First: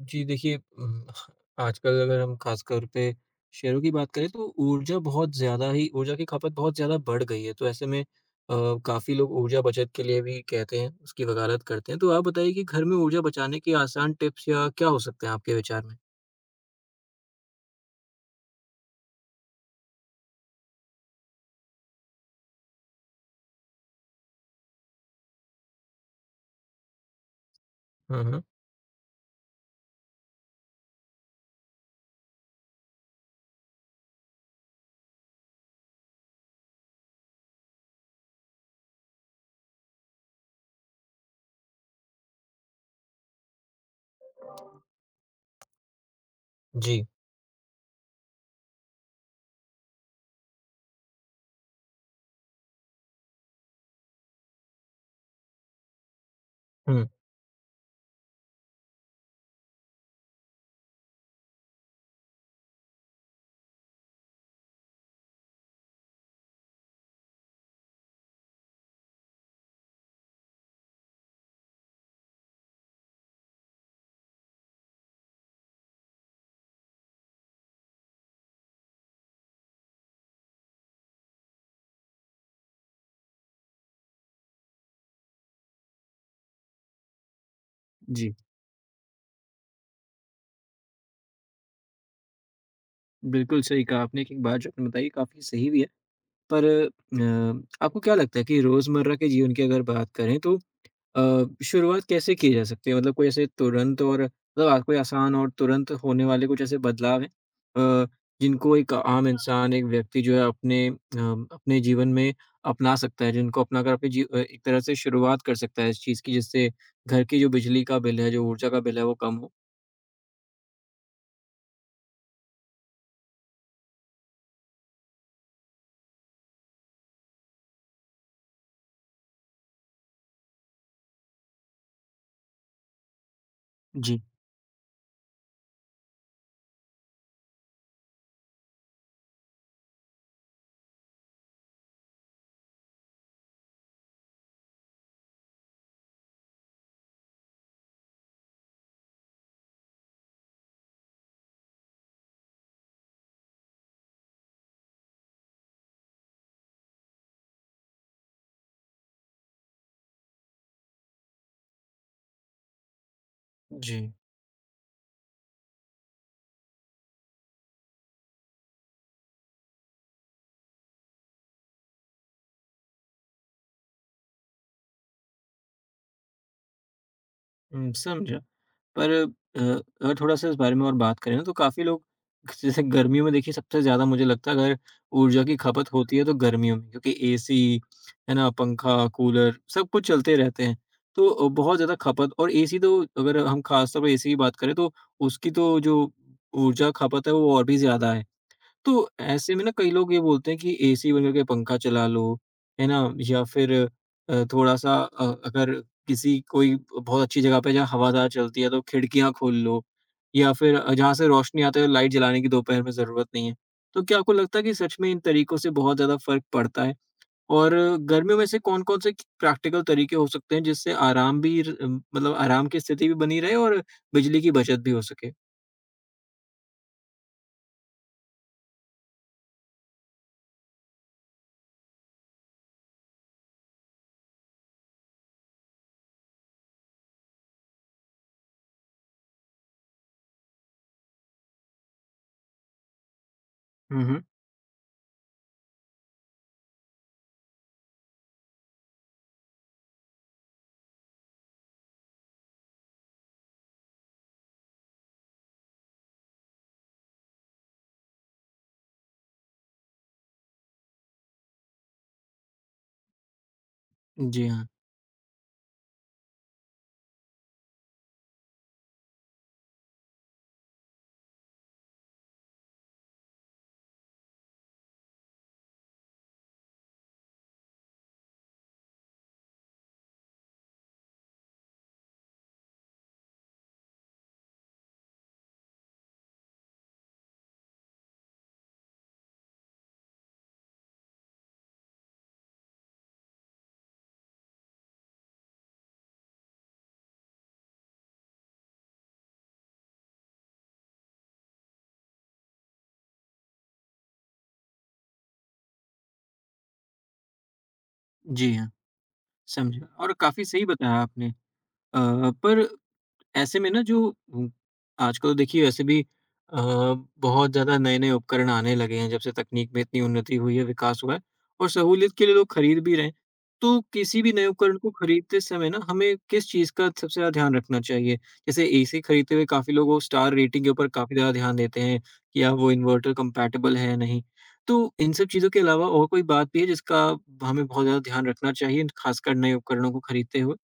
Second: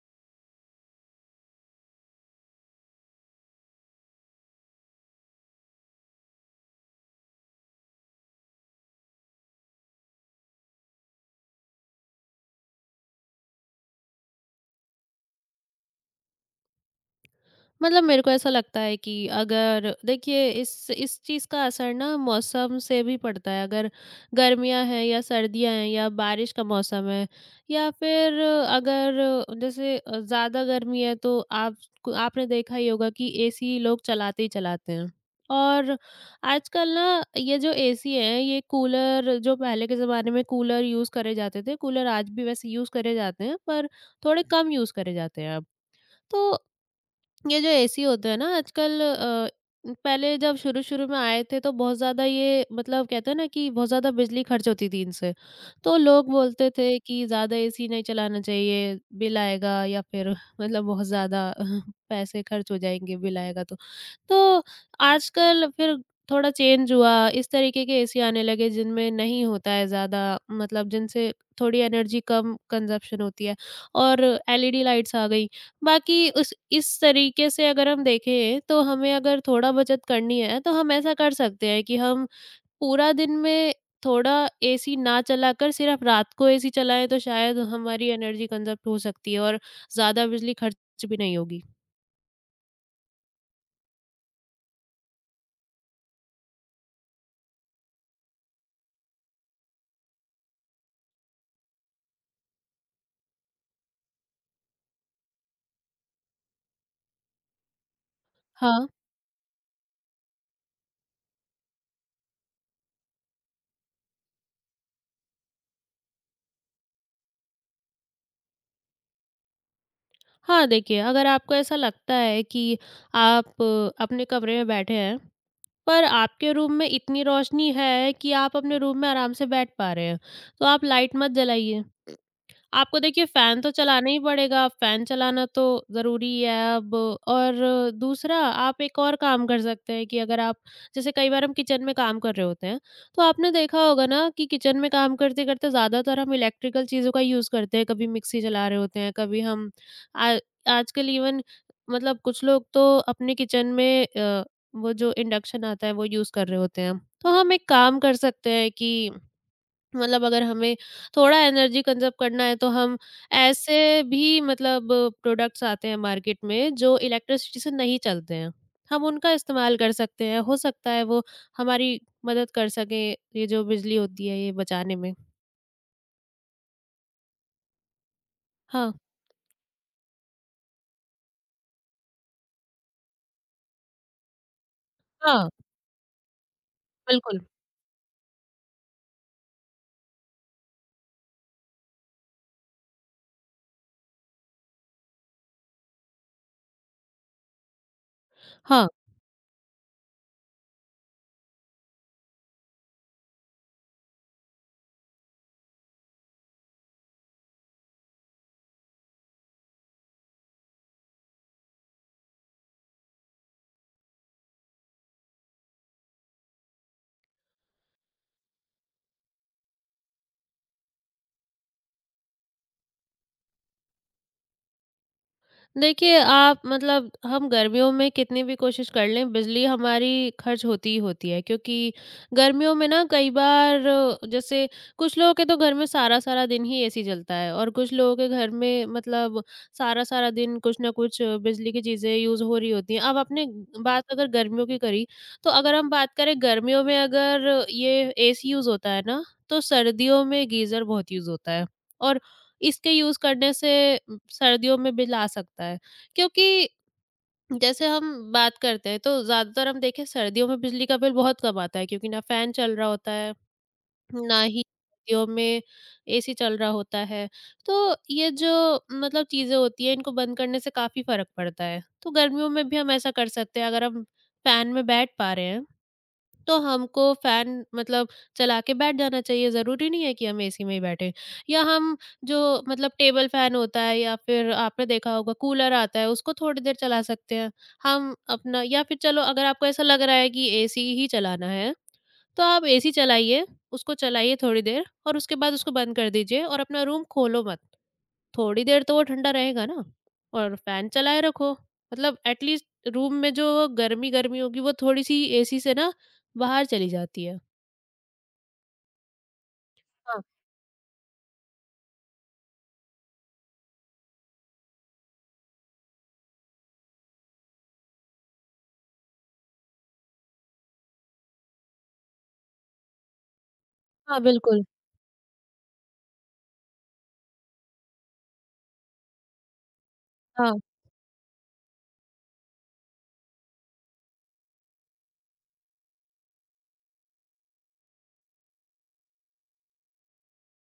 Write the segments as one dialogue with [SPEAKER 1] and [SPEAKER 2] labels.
[SPEAKER 1] जी देखिए आजकल अगर हम ख़ासतौर पे शहरों की बात करें तो ऊर्जा बहुत ज़्यादा ही ऊर्जा की खपत बहुत ज़्यादा बढ़ गई है। तो ऐसे में अ, काफ़ी लोग ऊर्जा बचत के लिए भी कहते हैं, उसकी वकालत करते हैं। तो आप बताइए कि घर में ऊर्जा बचाने के आसान टिप्स या क्या हो सकते हैं आपके विचार में?
[SPEAKER 2] मतलब मेरे को ऐसा लगता है कि अगर देखिए इस चीज़ का असर ना मौसम से भी पड़ता है, अगर गर्मियां हैं या सर्दियां हैं या बारिश का मौसम है या
[SPEAKER 1] हुँ,
[SPEAKER 2] फिर
[SPEAKER 1] हुँ।
[SPEAKER 2] अगर जैसे ज़्यादा गर्मी है तो आप आपने देखा ही होगा कि एसी लोग चलाते ही चलाते हैं। और आजकल ना ये जो एसी है, ये कूलर जो पहले के ज़माने में कूलर यूज़ करे जाते थे, कूलर आज भी वैसे यूज़ करे जाते हैं पर थोड़े कम यूज़ करे जाते हैं अब। तो
[SPEAKER 1] जी।
[SPEAKER 2] ये जो एसी होते हैं ना आजकल, पहले जब शुरू-शुरू में आए थे तो बहुत ज़्यादा, ये मतलब कहते हैं ना, कि बहुत ज़्यादा बिजली खर्च होती थी इनसे। तो लोग बोलते थे
[SPEAKER 1] हुँ।
[SPEAKER 2] कि ज़्यादा एसी नहीं चलाना चाहिए, बिल आएगा या फिर मतलब बहुत ज़्यादा पैसे खर्च हो जाएँगे, बिल आएगा तो। तो आजकल फिर थोड़ा चेंज हुआ, इस तरीके के एसी आने लगे जिनमें नहीं होता है ज़्यादा, मतलब जिनसे थोड़ी एनर्जी कम कंज़प्शन होती है, और एलईडी लाइट्स आ गई। बाकी उस इस तरीके से अगर हम देखें तो हमें अगर थोड़ा बचत करनी है तो हम ऐसा कर सकते हैं कि हम पूरा दिन में थोड़ा एसी ना चलाकर सिर्फ रात को एसी चलाएँ, तो शायद हमारी
[SPEAKER 1] जी,
[SPEAKER 2] एनर्जी कंज़प्ट हो सकती है और ज़्यादा बिजली खर्च भी नहीं होगी।
[SPEAKER 1] बिल्कुल सही कहा आपने कि बात जो आपने बताई काफ़ी सही भी है। पर आपको क्या लगता है कि रोज़मर्रा के जीवन की अगर बात करें तो अ, शुरुआत कैसे की जा सकती है? मतलब कोई ऐसे तुरंत और मतलब आ कोई आसान और तुरंत होने वाले कुछ ऐसे बदलाव हैं अ, जिनको
[SPEAKER 2] हाँ।
[SPEAKER 1] एक आम इंसान, एक व्यक्ति जो है अपने जीवन में अपना सकता है, जिनको अपनाकर अपने एक तरह से शुरुआत कर सकता है इस चीज़ की, जिससे घर की जो बिजली का बिल है, जो ऊर्जा का बिल है, वो कम हो?
[SPEAKER 2] हाँ, देखिए अगर आपको ऐसा लगता है कि आप अपने कमरे में बैठे हैं, पर आपके रूम में इतनी रोशनी है कि आप अपने रूम में आराम से बैठ पा रहे हैं, तो आप लाइट मत जलाइए। आपको देखिए फ़ैन तो चलाना ही
[SPEAKER 1] जी।
[SPEAKER 2] पड़ेगा, फ़ैन चलाना तो ज़रूरी है अब। और दूसरा, आप एक और काम कर सकते हैं कि अगर आप जैसे कई बार हम किचन में काम कर रहे होते हैं, तो आपने देखा होगा ना कि किचन में काम करते-करते ज़्यादातर हम इलेक्ट्रिकल चीज़ों का यूज़ करते हैं, कभी मिक्सी चला रहे होते हैं, कभी हम आ आजकल इवन मतलब कुछ लोग तो अपने किचन में, वो जो इंडक्शन आता है वो यूज़ कर रहे होते हैं। तो हम एक काम कर सकते हैं कि मतलब अगर हमें थोड़ा एनर्जी कंज़र्व करना है, तो हम ऐसे
[SPEAKER 1] जी।
[SPEAKER 2] भी, मतलब प्रोडक्ट्स आते हैं मार्केट में जो इलेक्ट्रिसिटी से नहीं चलते हैं। हम उनका इस्तेमाल कर सकते हैं, हो सकता है वो हमारी मदद कर सकें, ये जो बिजली होती है ये बचाने में।
[SPEAKER 1] हुँ, समझा।
[SPEAKER 2] हाँ,
[SPEAKER 1] पर अगर थोड़ा-सा इस बारे में और बात करें ना तो काफ़ी लोग जैसे गर्मियों में देखिए सबसे ज़्यादा मुझे लगता है अगर ऊर्जा
[SPEAKER 2] हाँ,
[SPEAKER 1] की खपत होती है तो गर्मियों में क्योंकि
[SPEAKER 2] बिल्कुल।
[SPEAKER 1] एसी, है ना, पंखा, कूलर सब कुछ चलते रहते हैं। तो बहुत ज़्यादा खपत और एसी तो अगर हम खास तौर पे एसी की बात करें तो उसकी तो जो ऊर्जा खपत है वो और भी ज़्यादा है।
[SPEAKER 2] हाँ।
[SPEAKER 1] तो ऐसे में ना कई लोग ये बोलते हैं कि एसी बंद करके पंखा चला लो, है ना? या फिर थोड़ा-सा अगर किसी कोई बहुत अच्छी जगह पे जहाँ हवादार चलती है तो खिड़कियाँ खोल लो या फिर जहाँ से रोशनी आती है लाइट जलाने की दोपहर में ज़रूरत नहीं है। तो क्या आपको लगता है कि सच में इन तरीकों से बहुत ज़्यादा फ़र्क पड़ता है? और गर्मियों में से कौन-कौन से प्रैक्टिकल तरीके हो सकते हैं जिससे आराम भी र मतलब आराम की स्थिति भी बनी रहे और बिजली की बचत भी हो सके?
[SPEAKER 2] देखिए, आप मतलब हम गर्मियों में कितनी भी कोशिश कर लें, बिजली हमारी खर्च होती ही होती है क्योंकि गर्मियों में ना कई बार, जैसे कुछ लोगों के तो घर में सारा-सारा दिन ही एसी चलता है, और कुछ लोगों के घर में मतलब सारा-सारा दिन कुछ ना कुछ, बिजली की चीज़ें यूज़ हो रही होती हैं। अब आपने
[SPEAKER 1] हुँ,
[SPEAKER 2] बात
[SPEAKER 1] हुँ।
[SPEAKER 2] अगर गर्मियों की करी, तो अगर हम बात करें गर्मियों में, अगर ये एसी यूज़ होता है ना, तो सर्दियों में गीज़र बहुत यूज़ होता है, और इसके यूज़ करने से सर्दियों में बिल आ सकता है, क्योंकि जैसे हम बात करते हैं तो ज़्यादातर हम देखें सर्दियों में बिजली का बिल बहुत कम आता है क्योंकि ना फ़ैन चल रहा होता है, ना
[SPEAKER 1] जी
[SPEAKER 2] ही
[SPEAKER 1] हाँ।
[SPEAKER 2] सर्दियों में एसी चल रहा होता है। तो ये जो मतलब चीज़ें होती हैं, इनको बंद करने से काफ़ी फ़र्क पड़ता है। तो गर्मियों में भी हम ऐसा कर सकते हैं, अगर हम फ़ैन में बैठ पा रहे हैं तो हमको फ़ैन मतलब चला के बैठ जाना चाहिए, ज़रूरी नहीं है कि हम एसी में ही बैठें। या हम जो मतलब टेबल फ़ैन होता है या फिर आपने देखा होगा कूलर आता है, उसको थोड़ी देर चला सकते हैं। हम अपना, या फिर चलो, अगर आपको ऐसा लग रहा है कि एसी ही चलाना है, तो आप एसी चलाइए, उसको चलाइए थोड़ी देर और उसके बाद उसको बंद कर दीजिए और अपना रूम खोलो मत। थोड़ी देर तो वो ठंडा रहेगा ना, और फैन चलाए रखो, मतलब एटलीस्ट रूम में जो गर्मी गर्मी होगी वो थोड़ी सी एसी से ना बाहर चली जाती है।
[SPEAKER 1] जी हाँ। समझा और
[SPEAKER 2] हाँ,
[SPEAKER 1] काफ़ी सही बताया आपने। पर ऐसे में ना जो उम, आजकल तो देखिए वैसे भी अ, बहुत ज़्यादा नए-नए उपकरण आने लगे हैं, जब से तकनीक में इतनी उन्नति हुई है, विकास हुआ है और सहूलियत के लिए लोग खरीद भी रहे हैं। तो
[SPEAKER 2] हाँ,
[SPEAKER 1] किसी भी नए
[SPEAKER 2] बिल्कुल।
[SPEAKER 1] उपकरण को खरीदते समय ना हमें किस चीज़ का सबसे ज़्यादा ध्यान रखना चाहिए? जैसे एसी खरीदते हुए काफ़ी लोग वो स्टार
[SPEAKER 2] हाँ।
[SPEAKER 1] रेटिंग के ऊपर काफ़ी ज़्यादा ध्यान देते हैं कि क्या वो इन्वर्टर कंपैटिबल है या नहीं। तो इन सब चीज़ों के अलावा और कोई बात भी है जिसका हमें बहुत ज़्यादा ध्यान रखना चाहिए, खासकर नए उपकरणों को खरीदते हुए?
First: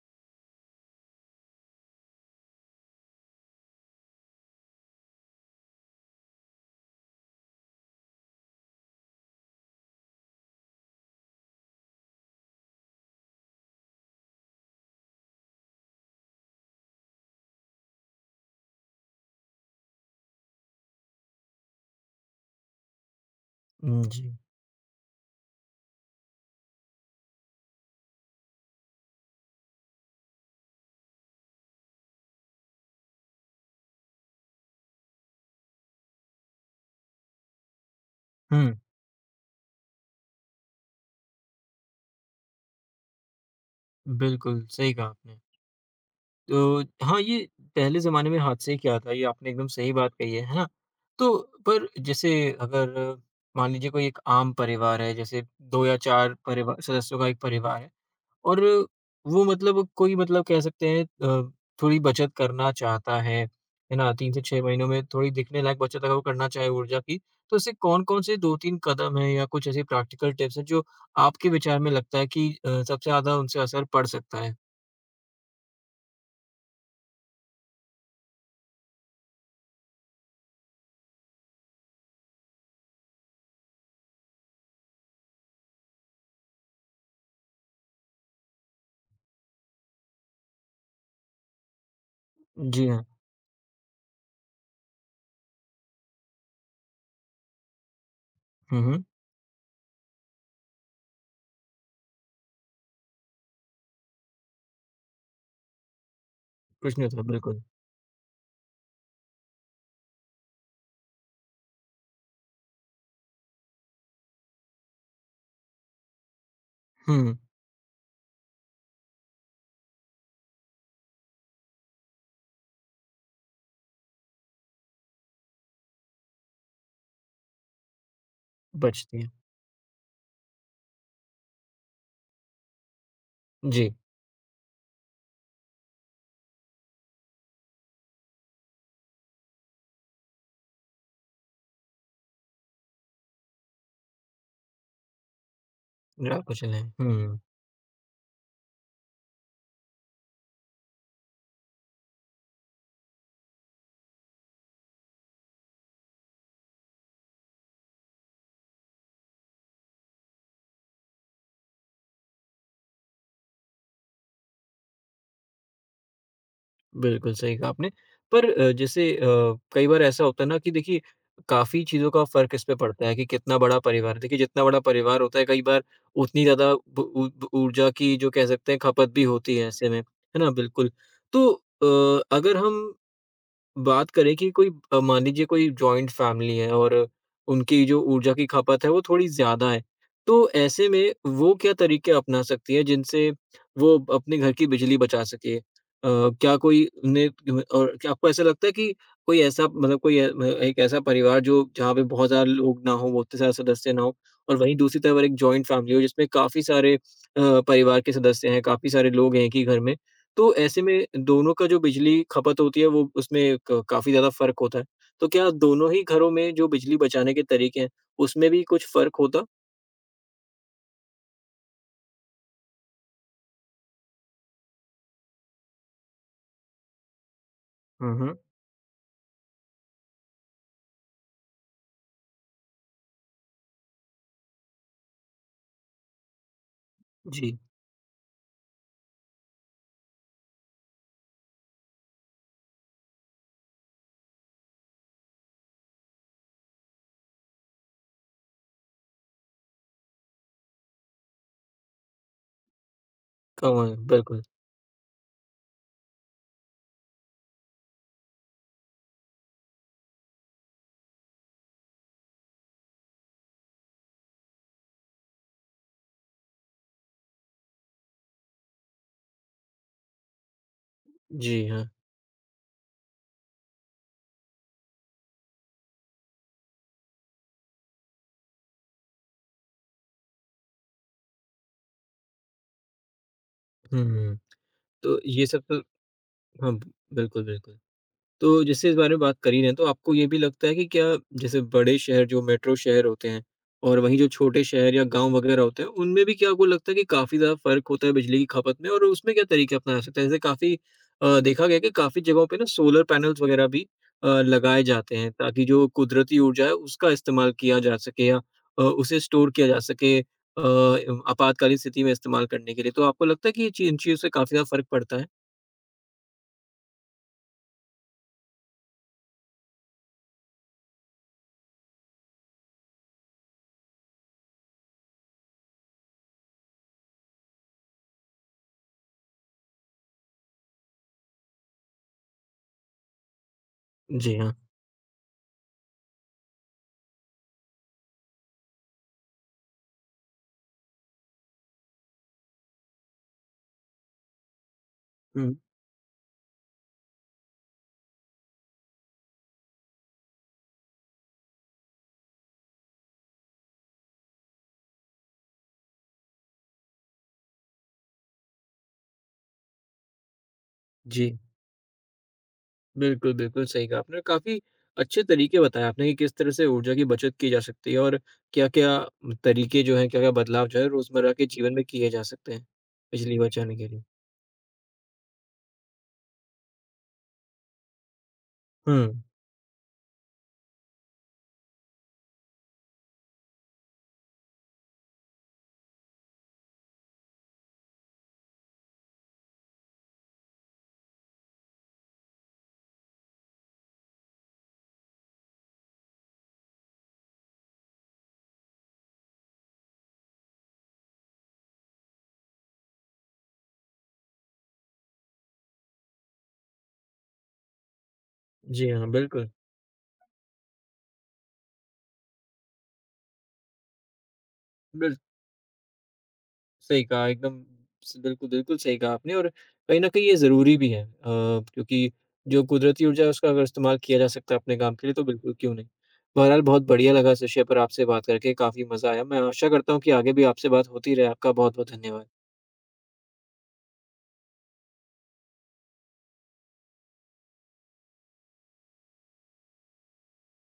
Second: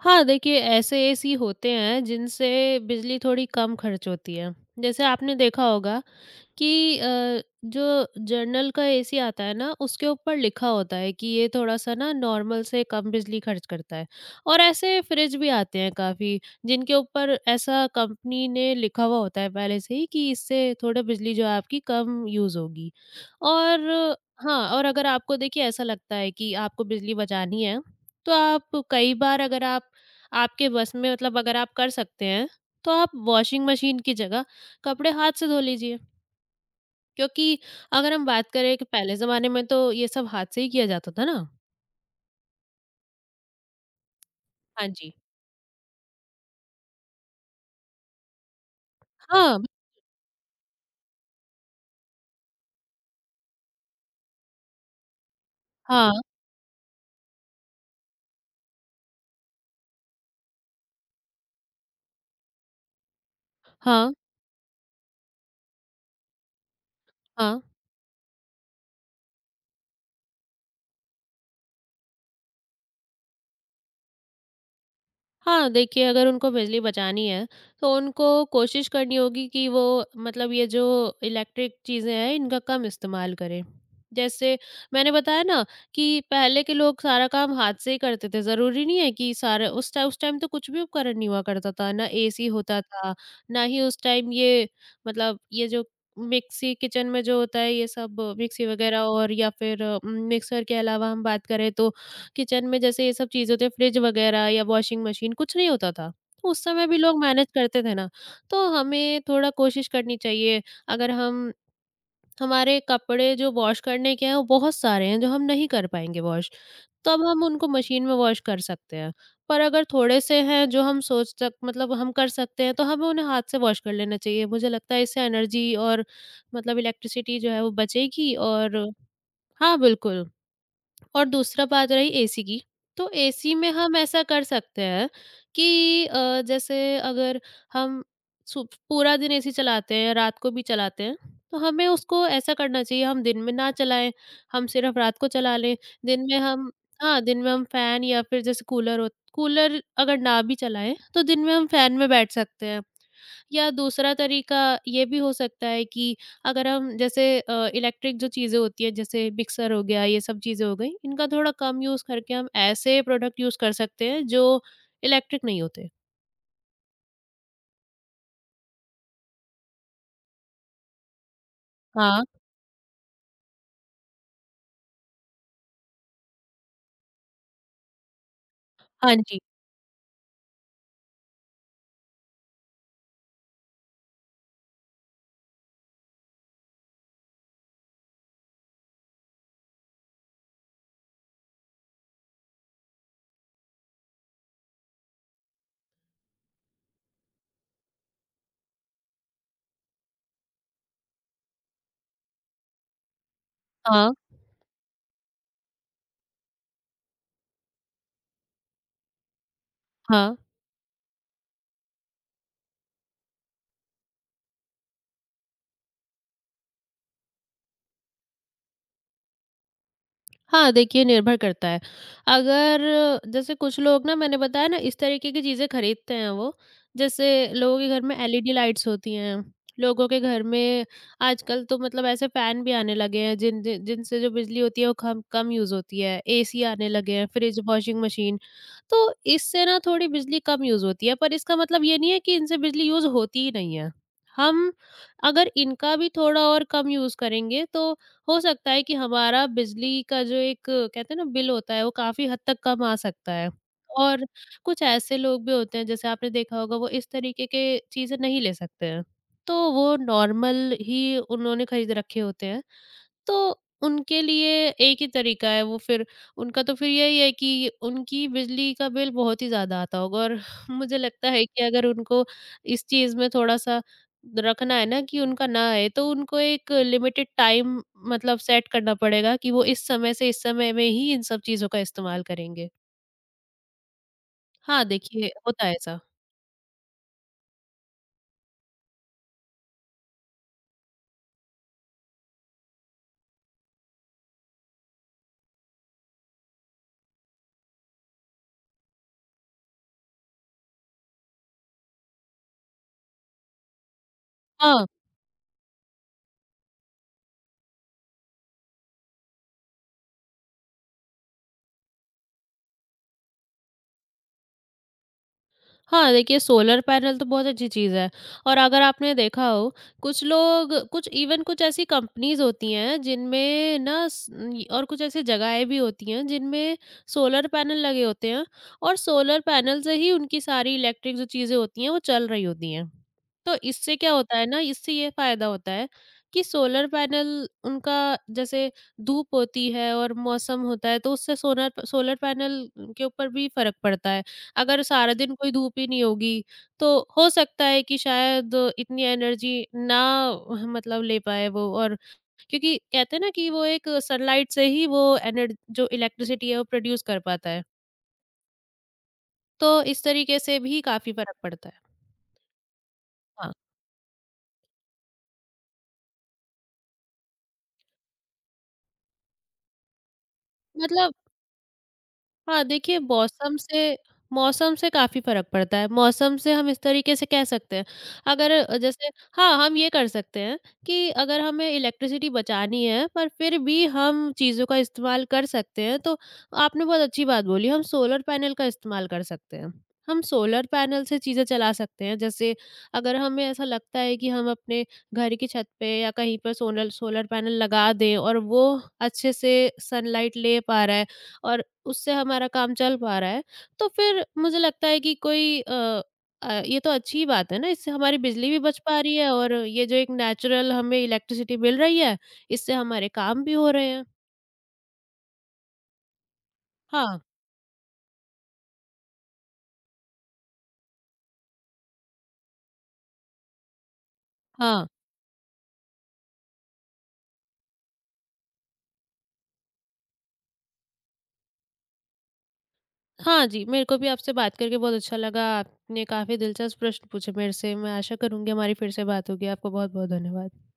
[SPEAKER 2] हाँ, देखिए ऐसे एसी होते हैं जिनसे बिजली थोड़ी कम खर्च होती है। जैसे आपने देखा होगा कि, जो जर्नल का एसी आता है ना, उसके ऊपर लिखा होता है कि ये थोड़ा-सा ना नॉर्मल से कम बिजली खर्च करता है, और ऐसे फ्रिज भी आते हैं काफ़ी, जिनके ऊपर ऐसा कंपनी ने लिखा हुआ होता है पहले से ही, कि इससे थोड़ा बिजली जो है आपकी कम यूज़ होगी। और
[SPEAKER 1] हुँ, जी।
[SPEAKER 2] हाँ, और अगर आपको देखिए ऐसा लगता है कि आपको बिजली बचानी है, तो आप कई बार अगर आप आपके बस में, मतलब अगर आप कर सकते हैं, तो आप वॉशिंग मशीन की जगह कपड़े हाथ से धो लीजिए। क्योंकि अगर हम बात करें कि पहले ज़माने में तो ये सब हाथ से ही किया जाता था ना।
[SPEAKER 1] बिल्कुल,
[SPEAKER 2] हाँ
[SPEAKER 1] सही कहा
[SPEAKER 2] जी।
[SPEAKER 1] आपने। तो हाँ, ये पहले ज़माने में हाथ से ही किया था, ये आपने
[SPEAKER 2] हाँ।
[SPEAKER 1] एकदम सही बात कही है ना? तो पर जैसे अगर मान लीजिए कोई एक आम परिवार है, जैसे 2 या
[SPEAKER 2] हाँ,
[SPEAKER 1] 4 परिवा सदस्यों का एक परिवार है और वो मतलब कोई मतलब कह सकते हैं थोड़ी बचत करना चाहता है ना?
[SPEAKER 2] हाँ,
[SPEAKER 1] 3 से 6 महीनों में थोड़ी दिखने लायक बचत अगर वो करना चाहे ऊर्जा की, तो
[SPEAKER 2] हाँ।
[SPEAKER 1] ऐसे कौन-कौन से 2-3 कदम हैं या कुछ ऐसी प्रैक्टिकल टिप्स हैं, जो आपके विचार में लगता है कि सबसे ज़्यादा उनसे असर पड़ सकता है?
[SPEAKER 2] हाँ, देखिए अगर उनको बिजली बचानी है, तो उनको कोशिश करनी होगी कि वो मतलब ये जो इलेक्ट्रिक चीज़ें हैं इनका कम इस्तेमाल करें। जैसे मैंने बताया ना कि पहले के लोग सारा काम हाथ से ही करते थे, ज़रूरी नहीं है कि सारा उस टाइम तो कुछ भी उपकरण नहीं हुआ करता था, ना एसी होता
[SPEAKER 1] जी हाँ।
[SPEAKER 2] था, ना ही उस टाइम ये मतलब ये जो मिक्सी किचन में जो होता है ये सब मिक्सी
[SPEAKER 1] हुँ,
[SPEAKER 2] वग़ैरह,
[SPEAKER 1] हुँ।
[SPEAKER 2] और या फिर मिक्सर के अलावा हम बात करें तो किचन में जैसे ये सब चीज़ होती है, फ्रिज वगैरह या वॉशिंग मशीन, कुछ नहीं होता था। तो उस समय भी
[SPEAKER 1] कुछ नहीं
[SPEAKER 2] लोग
[SPEAKER 1] होता,
[SPEAKER 2] मैनेज
[SPEAKER 1] बिल्कुल।
[SPEAKER 2] करते थे ना, तो हमें थोड़ा कोशिश करनी चाहिए, अगर हम हमारे कपड़े जो वॉश करने के हैं वो बहुत सारे हैं जो हम नहीं कर पाएँगे वॉश, तो अब
[SPEAKER 1] हुँ,
[SPEAKER 2] हम उनको मशीन में वॉश कर सकते हैं। पर अगर थोड़े से हैं जो हम सोच सक मतलब हम कर सकते हैं, तो हमें उन्हें हाथ से वॉश कर लेना चाहिए। मुझे लगता है इससे एनर्जी और मतलब इलेक्ट्रिसिटी जो है वो बचेगी, और
[SPEAKER 1] बचती है।
[SPEAKER 2] हाँ, बिल्कुल। और दूसरा बात रही एसी की, तो एसी में
[SPEAKER 1] जी,
[SPEAKER 2] हम ऐसा कर सकते हैं कि, जैसे अगर हम सु पूरा दिन एसी चलाते हैं, रात को भी चलाते हैं, तो हमें उसको ऐसा करना चाहिए हम दिन में ना चलाएँ, हम सिर्फ रात को चला लें। दिन में हम
[SPEAKER 1] राह-कुशल हैं।
[SPEAKER 2] हाँ, दिन
[SPEAKER 1] हुँ,
[SPEAKER 2] में हम फ़ैन या फिर जैसे कूलर हो, कूलर अगर ना भी चलाएँ, तो दिन में हम फ़ैन में बैठ सकते हैं। या दूसरा तरीका ये भी हो सकता है कि अगर हम जैसे, इलेक्ट्रिक जो चीज़ें होती हैं जैसे मिक्सर हो गया, ये सब चीज़ें हो गई, इनका थोड़ा कम यूज़ करके हम ऐसे प्रोडक्ट यूज़ कर सकते हैं जो इलेक्ट्रिक नहीं होते।
[SPEAKER 1] बिल्कुल सही कहा आपने। पर जैसे कई बार ऐसा होता है ना कि देखिए काफ़ी चीज़ों का
[SPEAKER 2] हाँ,
[SPEAKER 1] फ़र्क इस पे पड़ता है कि कितना बड़ा परिवार है। देखिए जितना बड़ा परिवार होता है कई बार उतनी ज़्यादा ब ऊ ब ऊर्जा की जो कह सकते हैं खपत
[SPEAKER 2] हाँ
[SPEAKER 1] भी
[SPEAKER 2] जी।
[SPEAKER 1] होती है ऐसे में, है ना? बिल्कुल। तो अगर हम बात करें कि कोई मान लीजिए कोई जॉइंट फैमिली है और उनकी जो ऊर्जा की खपत है वो थोड़ी ज़्यादा है। तो ऐसे में वो क्या तरीके अपना सकती है जिनसे वो अपने घर की बिजली बचा सके? अ, क्या कोई ने और क्या आपको ऐसा लगता है कि कोई ऐसा मतलब कोई एक ऐसा परिवार जो जहाँ पे बहुत ज़्यादा लोग ना हों, बहुत सारे सदस्य ना
[SPEAKER 2] हाँ,
[SPEAKER 1] हों और वहीं दूसरी तरफ एक जॉइंट फैमिली हो जिसमें काफ़ी सारे परिवार के सदस्य हैं, काफ़ी सारे लोग हैं एक ही घर में।
[SPEAKER 2] हाँ।
[SPEAKER 1] तो ऐसे में दोनों का जो बिजली खपत होती है वो उसमें क काफ़ी ज़्यादा फ़र्क होता है। तो क्या दोनों ही घरों में जो बिजली बचाने के तरीके हैं, उसमें भी कुछ फ़र्क होता?
[SPEAKER 2] हाँ, देखिए निर्भर करता है। अगर जैसे कुछ लोग ना, मैंने बताया ना, इस तरीके की चीज़ें खरीदते हैं वो, जैसे लोगों के घर
[SPEAKER 1] हुँ,
[SPEAKER 2] में
[SPEAKER 1] हुँ।
[SPEAKER 2] एलईडी लाइट्स होती हैं, लोगों के घर में आजकल तो मतलब ऐसे फ़ैन भी आने लगे हैं जिन जिन जिनसे जो बिजली होती है वो कम कम यूज़ होती है, एसी आने लगे हैं,
[SPEAKER 1] जी।
[SPEAKER 2] Fridge, washing machine. तो इससे ना थोड़ी बिजली कम यूज़ होती है, पर इसका मतलब ये नहीं है कि इनसे बिजली यूज़ होती ही नहीं है। हम अगर इनका भी थोड़ा और कम यूज़ करेंगे, तो हो सकता है कि हमारा बिजली का जो एक कहते हैं ना बिल होता है वो काफ़ी हद तक कम आ सकता है।
[SPEAKER 1] कम है,
[SPEAKER 2] और
[SPEAKER 1] बिल्कुल।
[SPEAKER 2] कुछ ऐसे लोग भी होते हैं जैसे आपने देखा होगा, वो इस तरीके के चीज़ें नहीं ले सकते हैं। तो वो नॉर्मल ही उन्होंने खरीद रखे होते हैं। तो उनके लिए एक ही तरीका है, वो फिर उनका तो फिर यही है कि उनकी बिजली का बिल बहुत ही ज़्यादा आता होगा, और मुझे लगता है कि
[SPEAKER 1] जी
[SPEAKER 2] अगर
[SPEAKER 1] हाँ।
[SPEAKER 2] उनको इस चीज़ में थोड़ा-सा रखना है ना कि उनका ना आए, तो उनको एक लिमिटेड टाइम मतलब सेट करना पड़ेगा कि वो इस समय से इस समय में ही इन सब चीज़ों का इस्तेमाल करेंगे।
[SPEAKER 1] हुँ, हुँ।
[SPEAKER 2] हाँ,
[SPEAKER 1] तो
[SPEAKER 2] देखिए
[SPEAKER 1] ये सब
[SPEAKER 2] होता है
[SPEAKER 1] तो
[SPEAKER 2] ऐसा।
[SPEAKER 1] हाँ, बिल्कुल, बिल्कुल। तो जैसे इस बारे में बात कर ही रहे हैं, तो आपको ये भी लगता है कि क्या जैसे बड़े शहर जो मेट्रो शहर होते हैं और वहीं जो छोटे शहर या गाँव वगैरह होते हैं, उनमें भी क्या आपको लगता है कि काफ़ी ज़्यादा फ़र्क होता है बिजली की खपत में और उसमें क्या तरीके अपनाया जा सकता है? जैसे काफ़ी देखा गया है कि काफ़ी जगहों पे ना सोलर पैनल्स वगैरह भी लगाए
[SPEAKER 2] हाँ।
[SPEAKER 1] जाते हैं ताकि जो कुदरती ऊर्जा है उसका इस्तेमाल किया जा सके या उसे स्टोर किया जा सके अ, एम आपातकालीन स्थिति में इस्तेमाल करने के लिए। तो आपको लगता है कि ये चीज़ इन चीज़ों से काफ़ी ज़्यादा फ़र्क पड़ता है?
[SPEAKER 2] हाँ, देखिए सोलर पैनल तो बहुत अच्छी चीज़ है, और अगर आपने देखा हो, कुछ लोग कुछ इवन कुछ ऐसी कंपनीज़ होती हैं जिनमें ना स न- और कुछ ऐसी जगहें भी होती हैं जिनमें सोलर पैनल लगे होते हैं, और सोलर पैनल से ही उनकी सारी इलेक्ट्रिक जो चीज़ें होती हैं वो चल रही होती हैं। तो इससे क्या होता
[SPEAKER 1] जी
[SPEAKER 2] है
[SPEAKER 1] हाँ।
[SPEAKER 2] ना, इससे ये फ़ायदा होता है कि सोलर पैनल उनका, जैसे धूप होती है और मौसम होता है, तो उससे सोनर सोलर पैनल के ऊपर भी फ़र्क पड़ता है। अगर सारा दिन कोई
[SPEAKER 1] हुँ।
[SPEAKER 2] धूप ही नहीं होगी, तो हो सकता है कि शायद इतनी एनर्जी ना, मतलब ले पाए वो, और क्योंकि कहते हैं ना कि वो एक सनलाइट से ही वो एनर्ज जो इलेक्ट्रिसिटी है वो प्रोड्यूस कर पाता है। तो इस तरीके से भी काफ़ी फ़र्क
[SPEAKER 1] जी।
[SPEAKER 2] पड़ता है।
[SPEAKER 1] बिल्कुल,
[SPEAKER 2] हाँ,
[SPEAKER 1] बिल्कुल, सही कहा आपने। काफ़ी अच्छे तरीके बताए आपने कि किस तरह से ऊर्जा की बचत की जा सकती है और क्या-क्या तरीके जो हैं, क्या-क्या बदलाव जो है
[SPEAKER 2] मतलब
[SPEAKER 1] रोज़मर्रा के जीवन में किए जा सकते हैं,
[SPEAKER 2] हाँ, देखिए
[SPEAKER 1] बिजली
[SPEAKER 2] मौसम
[SPEAKER 1] बचाने के
[SPEAKER 2] से
[SPEAKER 1] लिए।
[SPEAKER 2] मौसम से काफ़ी फ़र्क पड़ता है। मौसम से हम इस तरीके से कह सकते हैं, अगर,
[SPEAKER 1] हुँ,
[SPEAKER 2] जैसे हाँ, हम ये कर सकते हैं कि अगर हमें इलेक्ट्रिसिटी बचानी है, पर फिर भी हम चीज़ों का इस्तेमाल कर सकते हैं, तो आपने बहुत अच्छी बात बोली, हम सोलर पैनल का इस्तेमाल कर सकते हैं। हम सोलर पैनल से चीज़ें चला सकते हैं, जैसे अगर हमें ऐसा लगता है कि हम अपने घर की छत पे या कहीं पर सोनल सोलर पैनल लगा दें और वो अच्छे से सनलाइट ले पा रहा है, और उससे हमारा काम चल पा रहा है, तो फिर मुझे लगता है कि कोई ये तो अच्छी बात है ना, इससे हमारी बिजली भी बच
[SPEAKER 1] जी
[SPEAKER 2] पा
[SPEAKER 1] हाँ,
[SPEAKER 2] रही है
[SPEAKER 1] बिल्कुल,
[SPEAKER 2] और ये जो एक नेचुरल हमें इलेक्ट्रिसिटी मिल रही है, इससे हमारे काम भी हो रहे हैं।
[SPEAKER 1] बिल सही
[SPEAKER 2] हाँ,
[SPEAKER 1] कहा एकदम स बिल्कुल, बिल्कुल सही कहा आपने और कहीं न कहीं ये ज़रूरी भी है क्योंकि जो कुदरती ऊर्जा है उसका अगर इस्तेमाल किया जा सकता है अपने
[SPEAKER 2] हाँ।
[SPEAKER 1] काम के लिए तो बिल्कुल क्यों नहीं। बहरहाल बहुत बढ़िया लगा इस विषय पर आपसे बात करके, काफ़ी मज़ा आया। मैं आशा करता हूँ कि आगे भी आपसे बात होती रहे। आपका बहुत-बहुत धन्यवाद।
[SPEAKER 2] हाँ जी, मेरे को भी आपसे बात करके बहुत अच्छा लगा। आपने काफ़ी दिलचस्प प्रश्न पूछे मेरे से। मैं आशा करूँगी हमारी फिर से बात होगी। आपको बहुत-बहुत धन्यवाद।